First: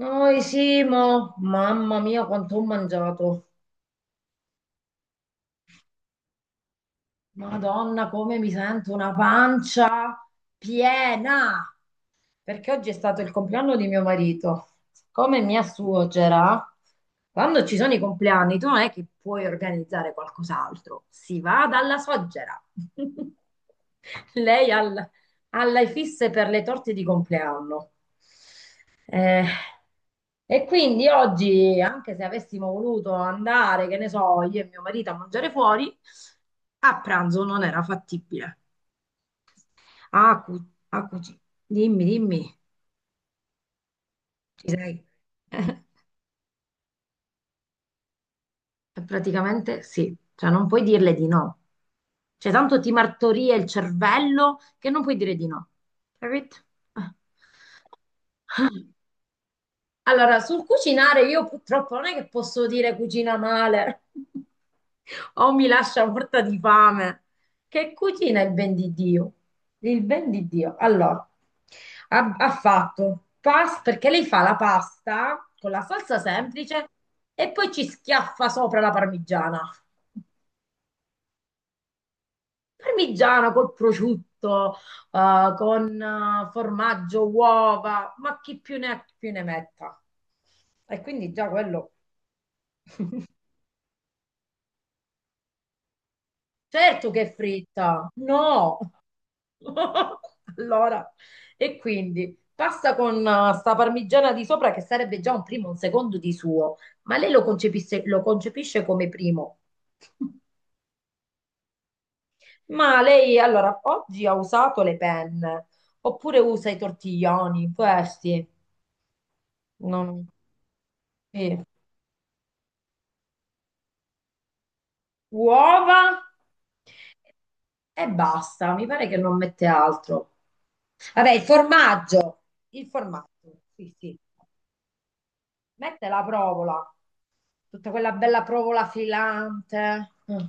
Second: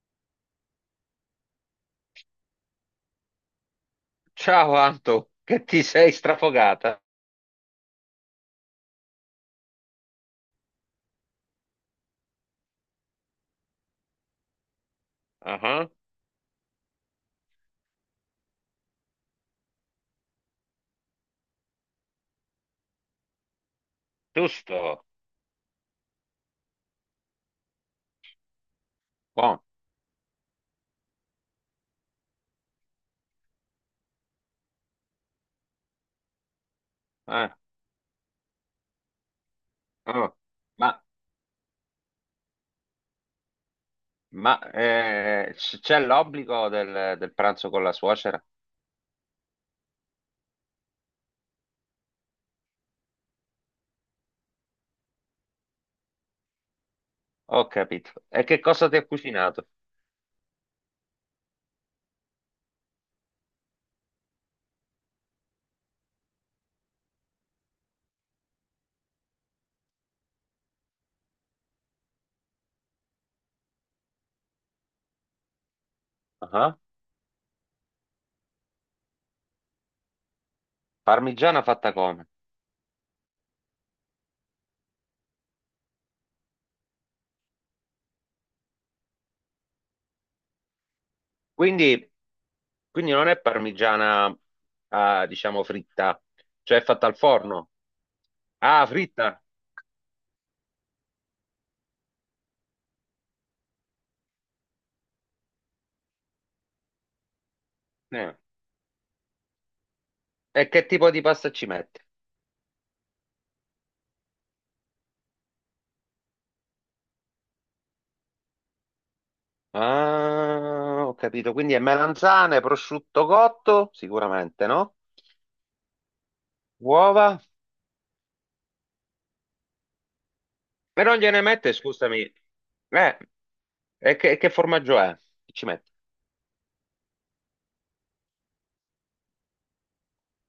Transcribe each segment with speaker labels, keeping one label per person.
Speaker 1: Noi Simo, mamma mia quanto ho mangiato.
Speaker 2: Ciao Anto, che ti sei strafogata?
Speaker 1: Madonna, come mi sento una pancia piena. Perché oggi è stato il compleanno di mio marito. Come mia
Speaker 2: Ah,
Speaker 1: suocera, quando ci sono i compleanni, tu non è che puoi organizzare qualcos'altro, si va dalla suocera. Lei
Speaker 2: Giusto,
Speaker 1: al- Alla fisse per le torte di compleanno. Eh,
Speaker 2: buono.
Speaker 1: e quindi oggi, anche se avessimo voluto andare, che ne so, io e mio marito a mangiare fuori, a pranzo
Speaker 2: Eh,
Speaker 1: non era fattibile. Ah,
Speaker 2: oh.
Speaker 1: cu- ah,
Speaker 2: Ma,
Speaker 1: cuci- Dimmi, dimmi. Ci sei?
Speaker 2: C'è l'obbligo del pranzo con la suocera?
Speaker 1: Praticamente sì, cioè non puoi dirle di no. Cioè tanto ti martoria il cervello che non puoi dire di no. Capito?
Speaker 2: Ho capito. E che cosa
Speaker 1: Eh.
Speaker 2: ti ha cucinato?
Speaker 1: Allora, sul cucinare io purtroppo non è che posso dire cucina male o mi lascia morta di fame. Che cucina il ben di Dio? Il ben di Dio. Allora, ha fatto pasta perché lei fa la pasta con la salsa
Speaker 2: Ah.
Speaker 1: semplice e poi ci schiaffa sopra la parmigiana.
Speaker 2: Parmigiana fatta come?
Speaker 1: Parmigiana col prosciutto, con formaggio, uova, ma chi più ne ha più ne metta. E quindi già quello,
Speaker 2: Quindi, quindi non è parmigiana, ah, diciamo, fritta, cioè è fatta
Speaker 1: certo
Speaker 2: al
Speaker 1: che è
Speaker 2: forno.
Speaker 1: fritta, no.
Speaker 2: Ah, fritta?
Speaker 1: Allora, e quindi pasta con sta parmigiana di sopra che sarebbe già un primo, un secondo di suo, ma lo
Speaker 2: Eh.
Speaker 1: concepisce come primo.
Speaker 2: E che tipo di pasta ci metti?
Speaker 1: Ma lei allora oggi ha usato le penne, oppure usa i tortiglioni, questi. Non...
Speaker 2: Ah, ho capito.
Speaker 1: sì.
Speaker 2: Quindi è melanzane, prosciutto cotto, sicuramente, no?
Speaker 1: Uova
Speaker 2: Uova.
Speaker 1: e basta, mi pare che non mette altro.
Speaker 2: E non
Speaker 1: Vabbè,
Speaker 2: gliene
Speaker 1: il
Speaker 2: mette, scusami.
Speaker 1: formaggio, il
Speaker 2: Eh,
Speaker 1: formaggio, sì,
Speaker 2: e
Speaker 1: sì.
Speaker 2: che formaggio è? Chi ci mette?
Speaker 1: Mette la provola, tutta quella bella provola filante. Mm.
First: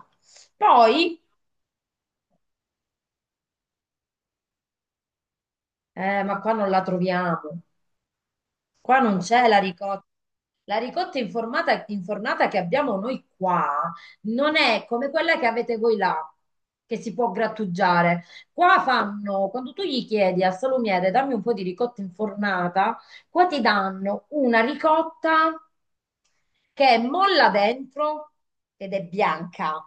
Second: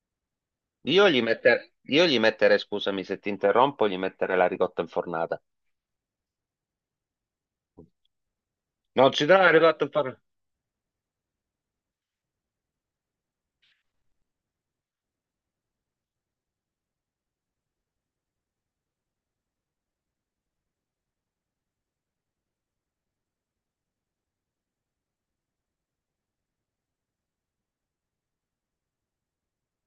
Speaker 1: Poi,
Speaker 2: Io gli metterei, scusami se ti interrompo, gli metterei la ricotta infornata.
Speaker 1: ma qua non la troviamo. Qua
Speaker 2: Non
Speaker 1: non
Speaker 2: ci dà
Speaker 1: c'è
Speaker 2: la
Speaker 1: la
Speaker 2: ricotta
Speaker 1: ricotta.
Speaker 2: infornata?
Speaker 1: Infornata che abbiamo noi qua non è come quella che avete voi là, che si può grattugiare. Qua fanno, quando tu gli chiedi al salumiere, dammi un po' di ricotta infornata, qua ti danno una ricotta che è molla dentro ed è bianca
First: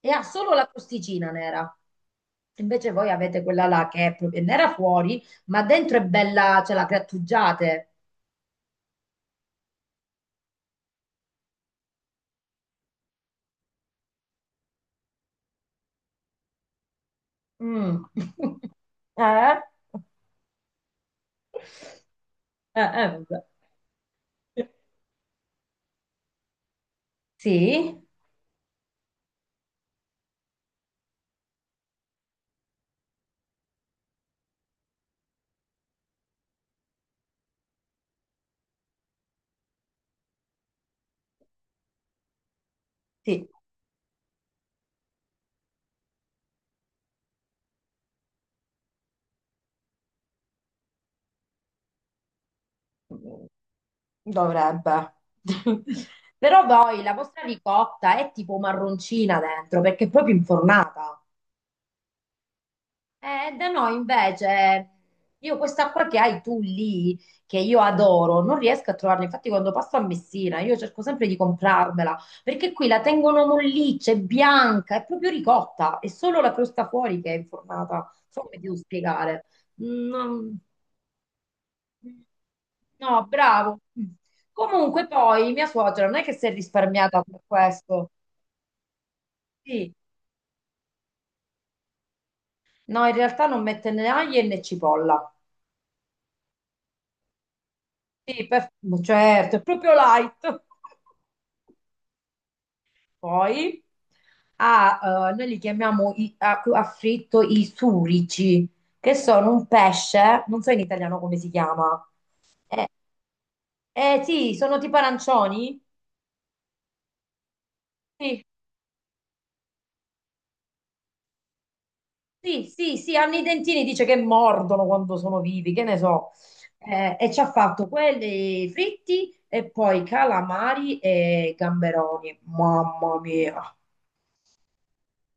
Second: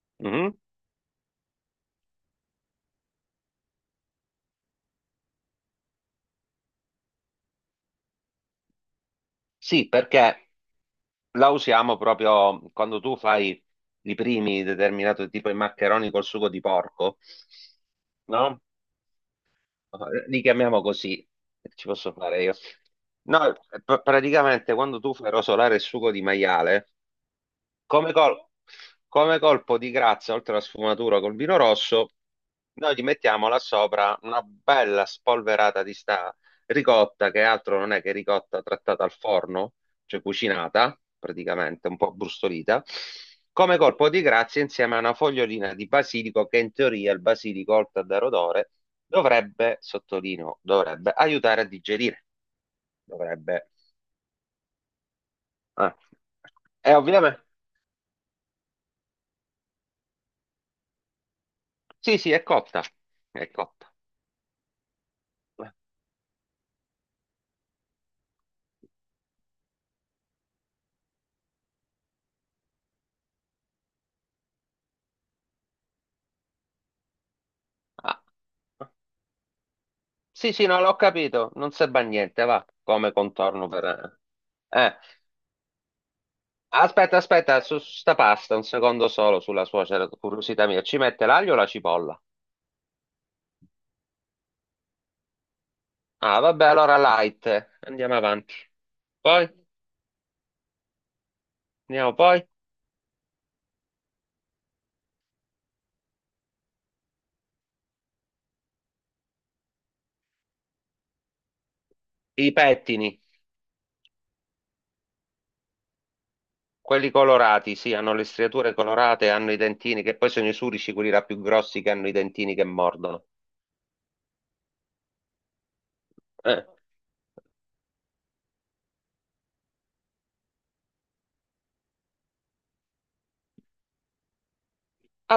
Speaker 1: e ha solo
Speaker 2: Mhm.
Speaker 1: la crosticina nera. Invece voi avete quella là che è proprio nera fuori, ma dentro è bella, ce la grattugiate.
Speaker 2: Sì, perché la usiamo proprio quando tu fai i primi determinato tipo i maccheroni col sugo di porco,
Speaker 1: Mm.
Speaker 2: no?
Speaker 1: Eh?
Speaker 2: No, li chiamiamo così, ci posso fare io.
Speaker 1: Vabbè.
Speaker 2: No, praticamente quando tu fai rosolare il sugo di maiale,
Speaker 1: Sì,
Speaker 2: come, col- come colpo di grazia, oltre alla sfumatura col vino rosso, noi gli mettiamo là sopra una bella spolverata di sta ricotta, che altro non è che ricotta trattata al forno, cioè cucinata, praticamente, un po' brustolita.
Speaker 1: sì,
Speaker 2: Come colpo di grazia, insieme a una fogliolina di basilico, che in teoria il basilico, oltre a dare odore, dovrebbe, sottolineo, dovrebbe aiutare a digerire. Dovrebbe.
Speaker 1: dovrebbe.
Speaker 2: Eh.
Speaker 1: Però
Speaker 2: E
Speaker 1: poi la
Speaker 2: ovviamente.
Speaker 1: vostra ricotta è tipo marroncina dentro perché è proprio infornata.
Speaker 2: Sì, sì, è cotta. È
Speaker 1: Da
Speaker 2: cotta.
Speaker 1: noi invece, io questa acqua che hai tu lì, che io adoro, non riesco a trovarla. Infatti, quando passo a Messina, io cerco sempre di comprarmela, perché qui la tengono molliccia, è bianca, è proprio ricotta, è solo la crosta fuori che è infornata. Non
Speaker 2: Ah.
Speaker 1: so come ti devo spiegare.
Speaker 2: Sì,
Speaker 1: No,
Speaker 2: sì, no, l'ho capito. Non serve a niente, va, come
Speaker 1: no,
Speaker 2: contorno
Speaker 1: bravo.
Speaker 2: per... Eh, Eh,
Speaker 1: Comunque, poi mia suocera non è che si è
Speaker 2: aspetta,
Speaker 1: risparmiata per
Speaker 2: aspetta, su
Speaker 1: questo.
Speaker 2: sta pasta, un secondo solo sulla
Speaker 1: Sì,
Speaker 2: suocera, curiosità mia. Ci mette l'aglio o la cipolla?
Speaker 1: no, in realtà non mette né aglio né cipolla.
Speaker 2: Ah, vabbè, allora light. Andiamo
Speaker 1: Sì,
Speaker 2: avanti.
Speaker 1: per-
Speaker 2: Poi,
Speaker 1: certo, è proprio light.
Speaker 2: andiamo poi.
Speaker 1: Poi ha, noi li chiamiamo a fritto i surici, che sono un pesce, non so in italiano come si chiama.
Speaker 2: I
Speaker 1: Eh,
Speaker 2: pettini,
Speaker 1: sì, sono tipo arancioni.
Speaker 2: quelli colorati, sì, hanno le
Speaker 1: Sì,
Speaker 2: striature colorate, hanno i dentini, che poi sono i surici, quelli là più grossi che hanno i dentini che
Speaker 1: sì, sì, sì,
Speaker 2: mordono.
Speaker 1: hanno i dentini, dice che mordono quando sono vivi, che ne so.
Speaker 2: Eh.
Speaker 1: E ci ha fatto quelli fritti e poi calamari e gamberoni. Mamma mia,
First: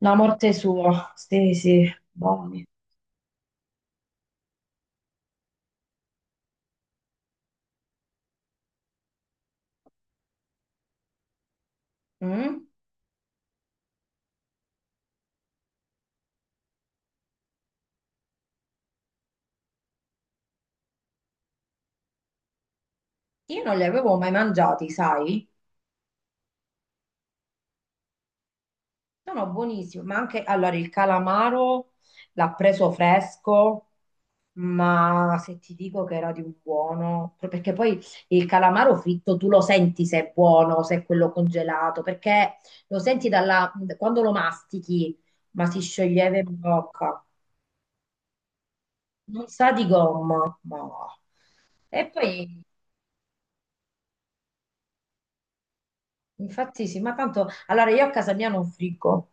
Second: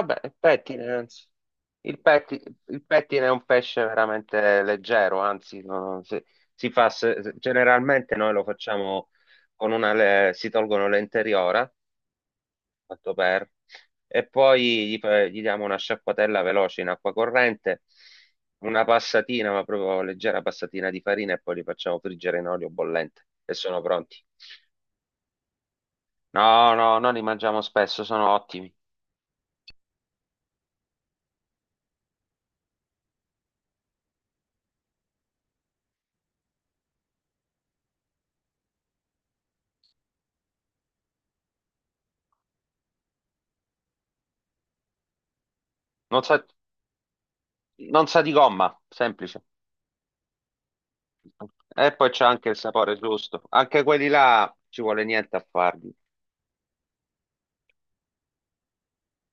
Speaker 1: la
Speaker 2: il
Speaker 1: morte
Speaker 2: pettine,
Speaker 1: sua.
Speaker 2: anzi.
Speaker 1: Sì, sì,
Speaker 2: Il petti-
Speaker 1: buoni.
Speaker 2: il pettine è un pesce veramente leggero, anzi, si, si fa, generalmente noi lo facciamo con una, si tolgono l'interiora,
Speaker 1: Mm?
Speaker 2: fatto per, e poi gli diamo una sciacquatella veloce in acqua corrente, una passatina, ma proprio leggera passatina di farina e poi li facciamo friggere in olio bollente e
Speaker 1: Io non
Speaker 2: sono
Speaker 1: li avevo
Speaker 2: pronti.
Speaker 1: mai mangiati, sai?
Speaker 2: No, no, noi li mangiamo spesso, sono ottimi.
Speaker 1: Sono buonissimi, ma anche allora il calamaro l'ha preso fresco, ma se ti dico che era di un buono, perché poi il calamaro fritto tu lo senti se è buono, se è quello congelato, perché lo senti dalla, quando lo mastichi, ma si
Speaker 2: Non sa,
Speaker 1: scioglieva in bocca,
Speaker 2: non sa di gomma, semplice.
Speaker 1: non sa di gomma, ma...
Speaker 2: E
Speaker 1: E
Speaker 2: poi c'è
Speaker 1: poi
Speaker 2: anche il sapore giusto. Anche quelli là ci vuole niente a farli.
Speaker 1: infatti sì, ma tanto allora io a casa mia non friggo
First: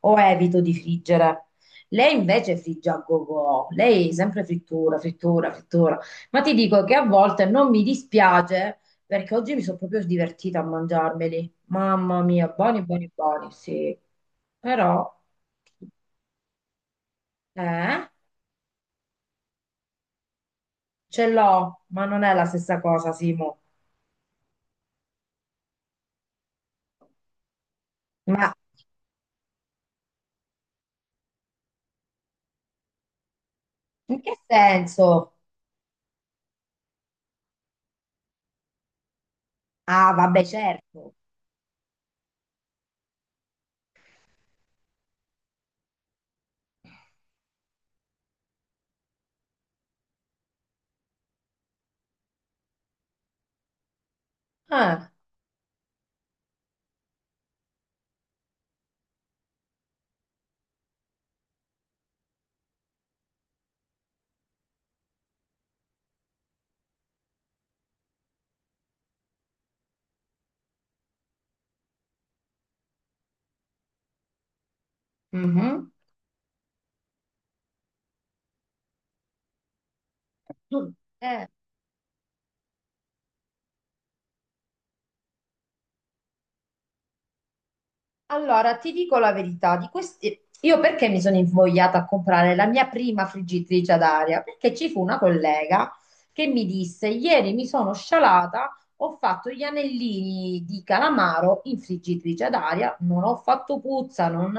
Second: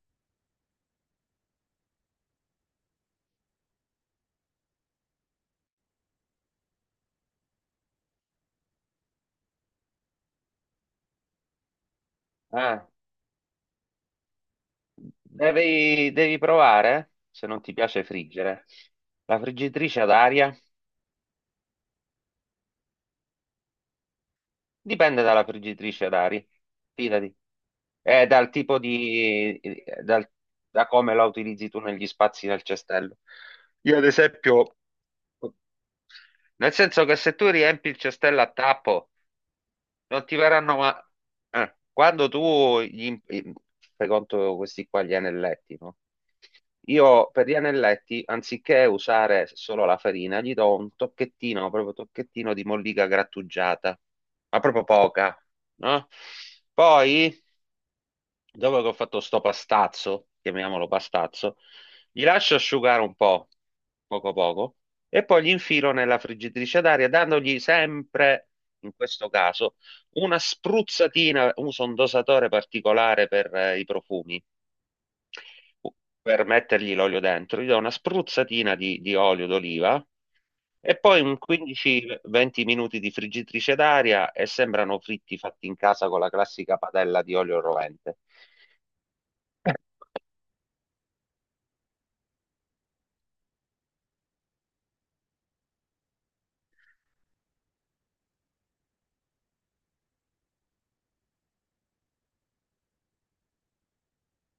Speaker 1: o evito di friggere. Lei invece frigge a go lei sempre frittura, frittura, frittura. Ma ti dico che a volte non mi dispiace perché oggi mi sono proprio divertita a mangiarmeli. Mamma mia, buoni,
Speaker 2: Ah.
Speaker 1: buoni, buoni, sì. Però
Speaker 2: Devi, devi provare, se non ti piace
Speaker 1: eh,
Speaker 2: friggere, la friggitrice ad aria.
Speaker 1: ce l'ho, ma non è la stessa cosa, Simo.
Speaker 2: Dipende dalla friggitrice ad aria, fidati. È dal
Speaker 1: Ma
Speaker 2: tipo di... dal- da come la utilizzi tu negli spazi del cestello. Io ad
Speaker 1: in che
Speaker 2: esempio,
Speaker 1: senso?
Speaker 2: nel senso che se tu riempi il cestello a tappo
Speaker 1: Ah,
Speaker 2: non ti
Speaker 1: vabbè,
Speaker 2: faranno ma...
Speaker 1: certo.
Speaker 2: quando tu gli... im- fai conto questi qua gli anelletti, no? Io per gli anelletti, anziché usare solo la farina, gli do un tocchettino, proprio tocchettino di mollica grattugiata, ma proprio
Speaker 1: Ah,
Speaker 2: poca, no? Poi dopo che ho fatto sto pastazzo, chiamiamolo pastazzo, gli lascio asciugare un po', poco poco, e poi li infilo nella friggitrice d'aria, dandogli sempre, in questo caso, una spruzzatina, uso un dosatore particolare per i profumi,
Speaker 1: mhm.
Speaker 2: per mettergli l'olio dentro, gli do una spruzzatina di olio d'oliva e poi un
Speaker 1: Eh.
Speaker 2: 15-20 minuti di friggitrice d'aria e sembrano fritti fatti in casa con la classica padella di olio rovente.
Speaker 1: Allora, ti dico la verità, di questi... io perché mi sono invogliata a comprare la mia prima friggitrice ad aria? Perché ci fu una collega che mi disse, ieri mi sono scialata, ho fatto gli anellini di calamaro in friggitrice ad aria, non ho fatto puzza, non...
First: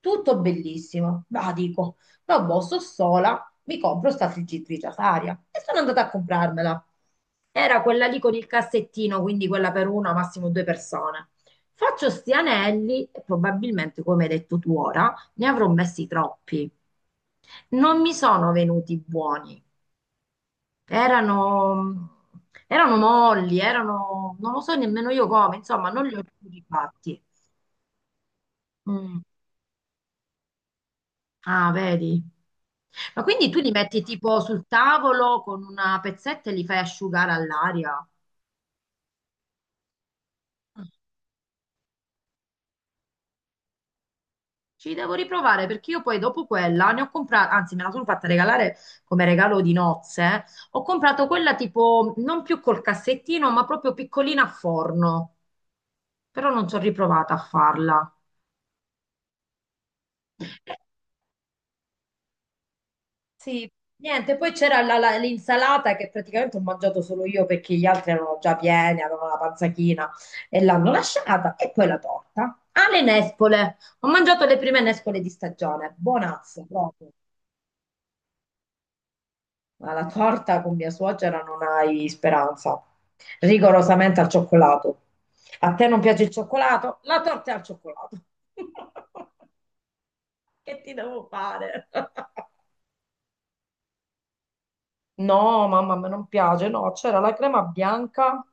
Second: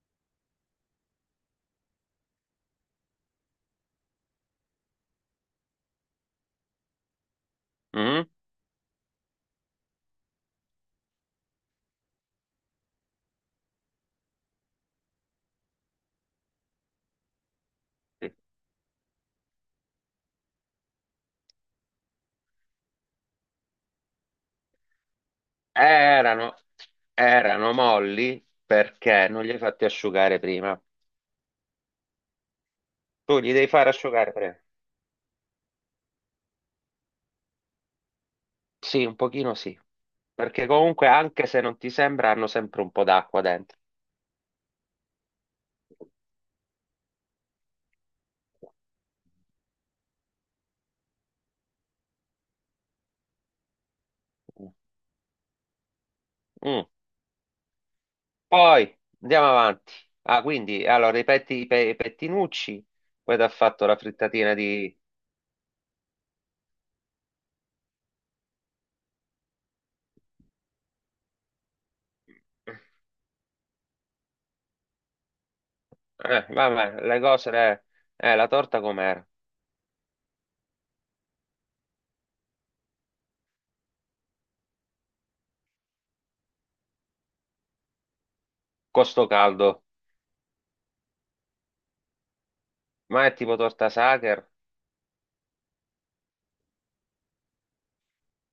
Speaker 1: tutto bellissimo. Ma dico, no, boh, sto sola, mi compro sta friggitrice ad aria. E sono andata a comprarmela. Era quella lì
Speaker 2: Mm?
Speaker 1: con il cassettino, quindi quella per una, massimo due persone. Faccio sti anelli e probabilmente, come hai detto tu ora, ne avrò messi troppi. Non mi
Speaker 2: Sì.
Speaker 1: sono venuti buoni. Erano, erano molli, erano, non lo so nemmeno io come, insomma, non li ho più
Speaker 2: Erano,
Speaker 1: rifatti.
Speaker 2: erano molli
Speaker 1: Mm.
Speaker 2: perché non li hai fatti asciugare prima.
Speaker 1: Ah, vedi? Ma
Speaker 2: Tu
Speaker 1: quindi
Speaker 2: li
Speaker 1: tu
Speaker 2: devi
Speaker 1: li
Speaker 2: fare
Speaker 1: metti
Speaker 2: asciugare
Speaker 1: tipo
Speaker 2: prima.
Speaker 1: sul tavolo con una pezzetta e li fai asciugare all'aria?
Speaker 2: Sì, un pochino sì. Perché comunque, anche se non ti sembra, hanno sempre un po' d'acqua dentro.
Speaker 1: Ci devo riprovare perché io poi dopo quella ne ho comprata, anzi me la sono fatta regalare come regalo di nozze. Eh. Ho comprato quella tipo non più col cassettino, ma proprio piccolina a forno. Però non ci ho
Speaker 2: Mm.
Speaker 1: riprovata a farla.
Speaker 2: Poi andiamo avanti. Ah,
Speaker 1: Eh,
Speaker 2: quindi allora ripeti i pettinucci, poi ti ha
Speaker 1: Sì,
Speaker 2: fatto la
Speaker 1: niente, poi
Speaker 2: frittatina
Speaker 1: c'era
Speaker 2: di.
Speaker 1: l'insalata che praticamente ho mangiato solo io perché gli altri erano già pieni, avevano la panza china e l'hanno lasciata. E poi la torta. Ah, le nespole. Ho mangiato le prime nespole di stagione. Buonazze,
Speaker 2: Vabbè,
Speaker 1: proprio.
Speaker 2: le cose. Le. La torta com'era?
Speaker 1: Ma la torta con mia suocera non hai speranza. Rigorosamente al cioccolato. A te non piace il cioccolato? La torta è al cioccolato.
Speaker 2: Costo caldo.
Speaker 1: Che ti devo fare?
Speaker 2: Ma è tipo torta Sacher?
Speaker 1: No, mamma, a me non piace. No, c'era la crema bianca,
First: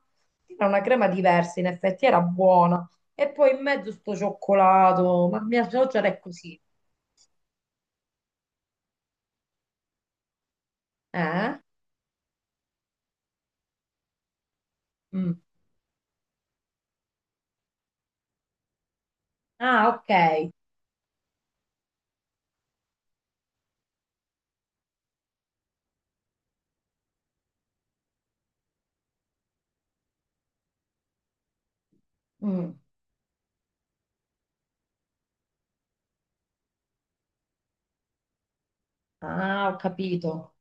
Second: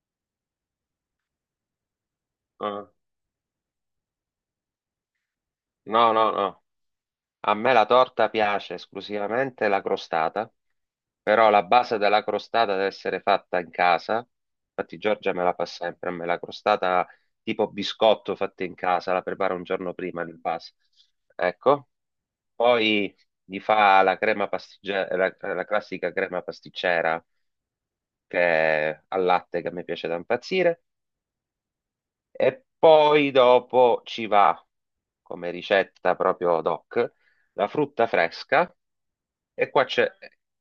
Speaker 1: era una crema diversa, in effetti era
Speaker 2: Eh,
Speaker 1: buona. E poi in mezzo sto cioccolato. Ma mia suocera
Speaker 2: No,
Speaker 1: è
Speaker 2: no,
Speaker 1: così.
Speaker 2: no. A me la torta piace esclusivamente la crostata, però
Speaker 1: Eh?
Speaker 2: la base della crostata deve essere fatta in casa. Infatti Giorgia
Speaker 1: Mm.
Speaker 2: me la fa sempre, a me la crostata tipo biscotto fatta in casa, la prepara un
Speaker 1: Ah,
Speaker 2: giorno prima di
Speaker 1: ok.
Speaker 2: base. Ecco, poi gli fa la crema pastiggera, la classica crema pasticcera che è al latte che a me piace da impazzire e
Speaker 1: Mm.
Speaker 2: poi dopo ci va come ricetta proprio doc la frutta fresca
Speaker 1: Ah,
Speaker 2: e
Speaker 1: ho
Speaker 2: qua c'è.
Speaker 1: capito.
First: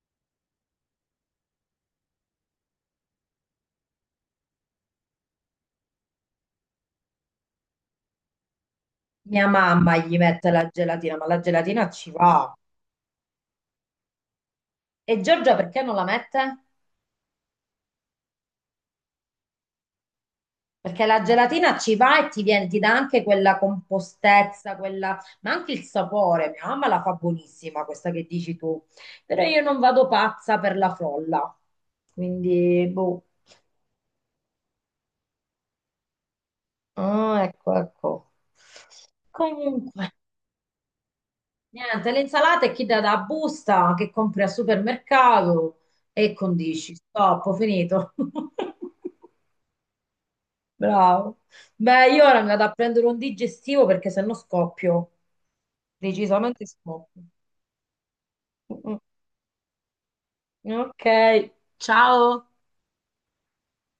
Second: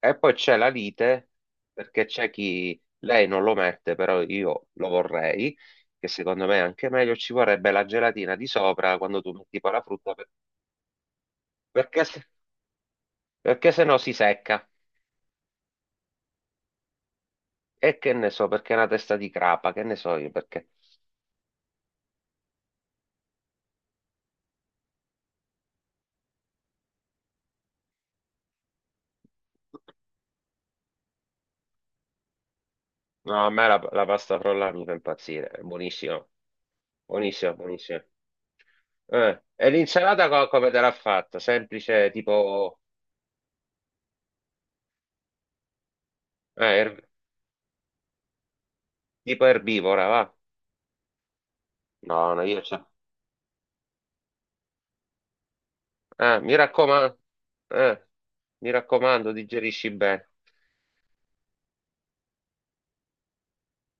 Speaker 2: E poi c'è la lite, perché c'è chi lei non lo mette, però io lo vorrei, che secondo me è anche meglio, ci vorrebbe la gelatina di sopra quando tu
Speaker 1: Mia
Speaker 2: metti poi la
Speaker 1: mamma
Speaker 2: frutta,
Speaker 1: gli mette la gelatina, ma la gelatina
Speaker 2: perché,
Speaker 1: ci va.
Speaker 2: perché se no si secca.
Speaker 1: E Giorgia perché non la mette?
Speaker 2: E che ne so, perché è una testa di crapa, che ne so io, perché...
Speaker 1: Perché la gelatina ci va e ti viene, ti dà anche quella compostezza, quella, ma anche il sapore. Mia mamma la fa buonissima, questa che dici tu. Però io non vado pazza per la frolla. Quindi, boh.
Speaker 2: No, a me la pasta frolla mi fa impazzire, è buonissima,
Speaker 1: Ah,
Speaker 2: buonissima,
Speaker 1: ecco,
Speaker 2: buonissima.
Speaker 1: ecco.
Speaker 2: E
Speaker 1: Comunque,
Speaker 2: l'insalata come te l'ha fatta? Semplice,
Speaker 1: niente, le insalate
Speaker 2: tipo,
Speaker 1: chi dà da busta, che compri al supermercato e
Speaker 2: eh,
Speaker 1: condisci.
Speaker 2: er-
Speaker 1: Stop, ho finito.
Speaker 2: tipo erbivora, va?
Speaker 1: Bravo. Beh,
Speaker 2: No,
Speaker 1: io ora
Speaker 2: no,
Speaker 1: mi
Speaker 2: io
Speaker 1: vado a
Speaker 2: c'ho.
Speaker 1: prendere un digestivo perché sennò scoppio.
Speaker 2: Ah,
Speaker 1: Decisamente scoppio.
Speaker 2: eh, mi
Speaker 1: Mm,
Speaker 2: raccomando, digerisci bene.
Speaker 1: mm. Ok, ciao.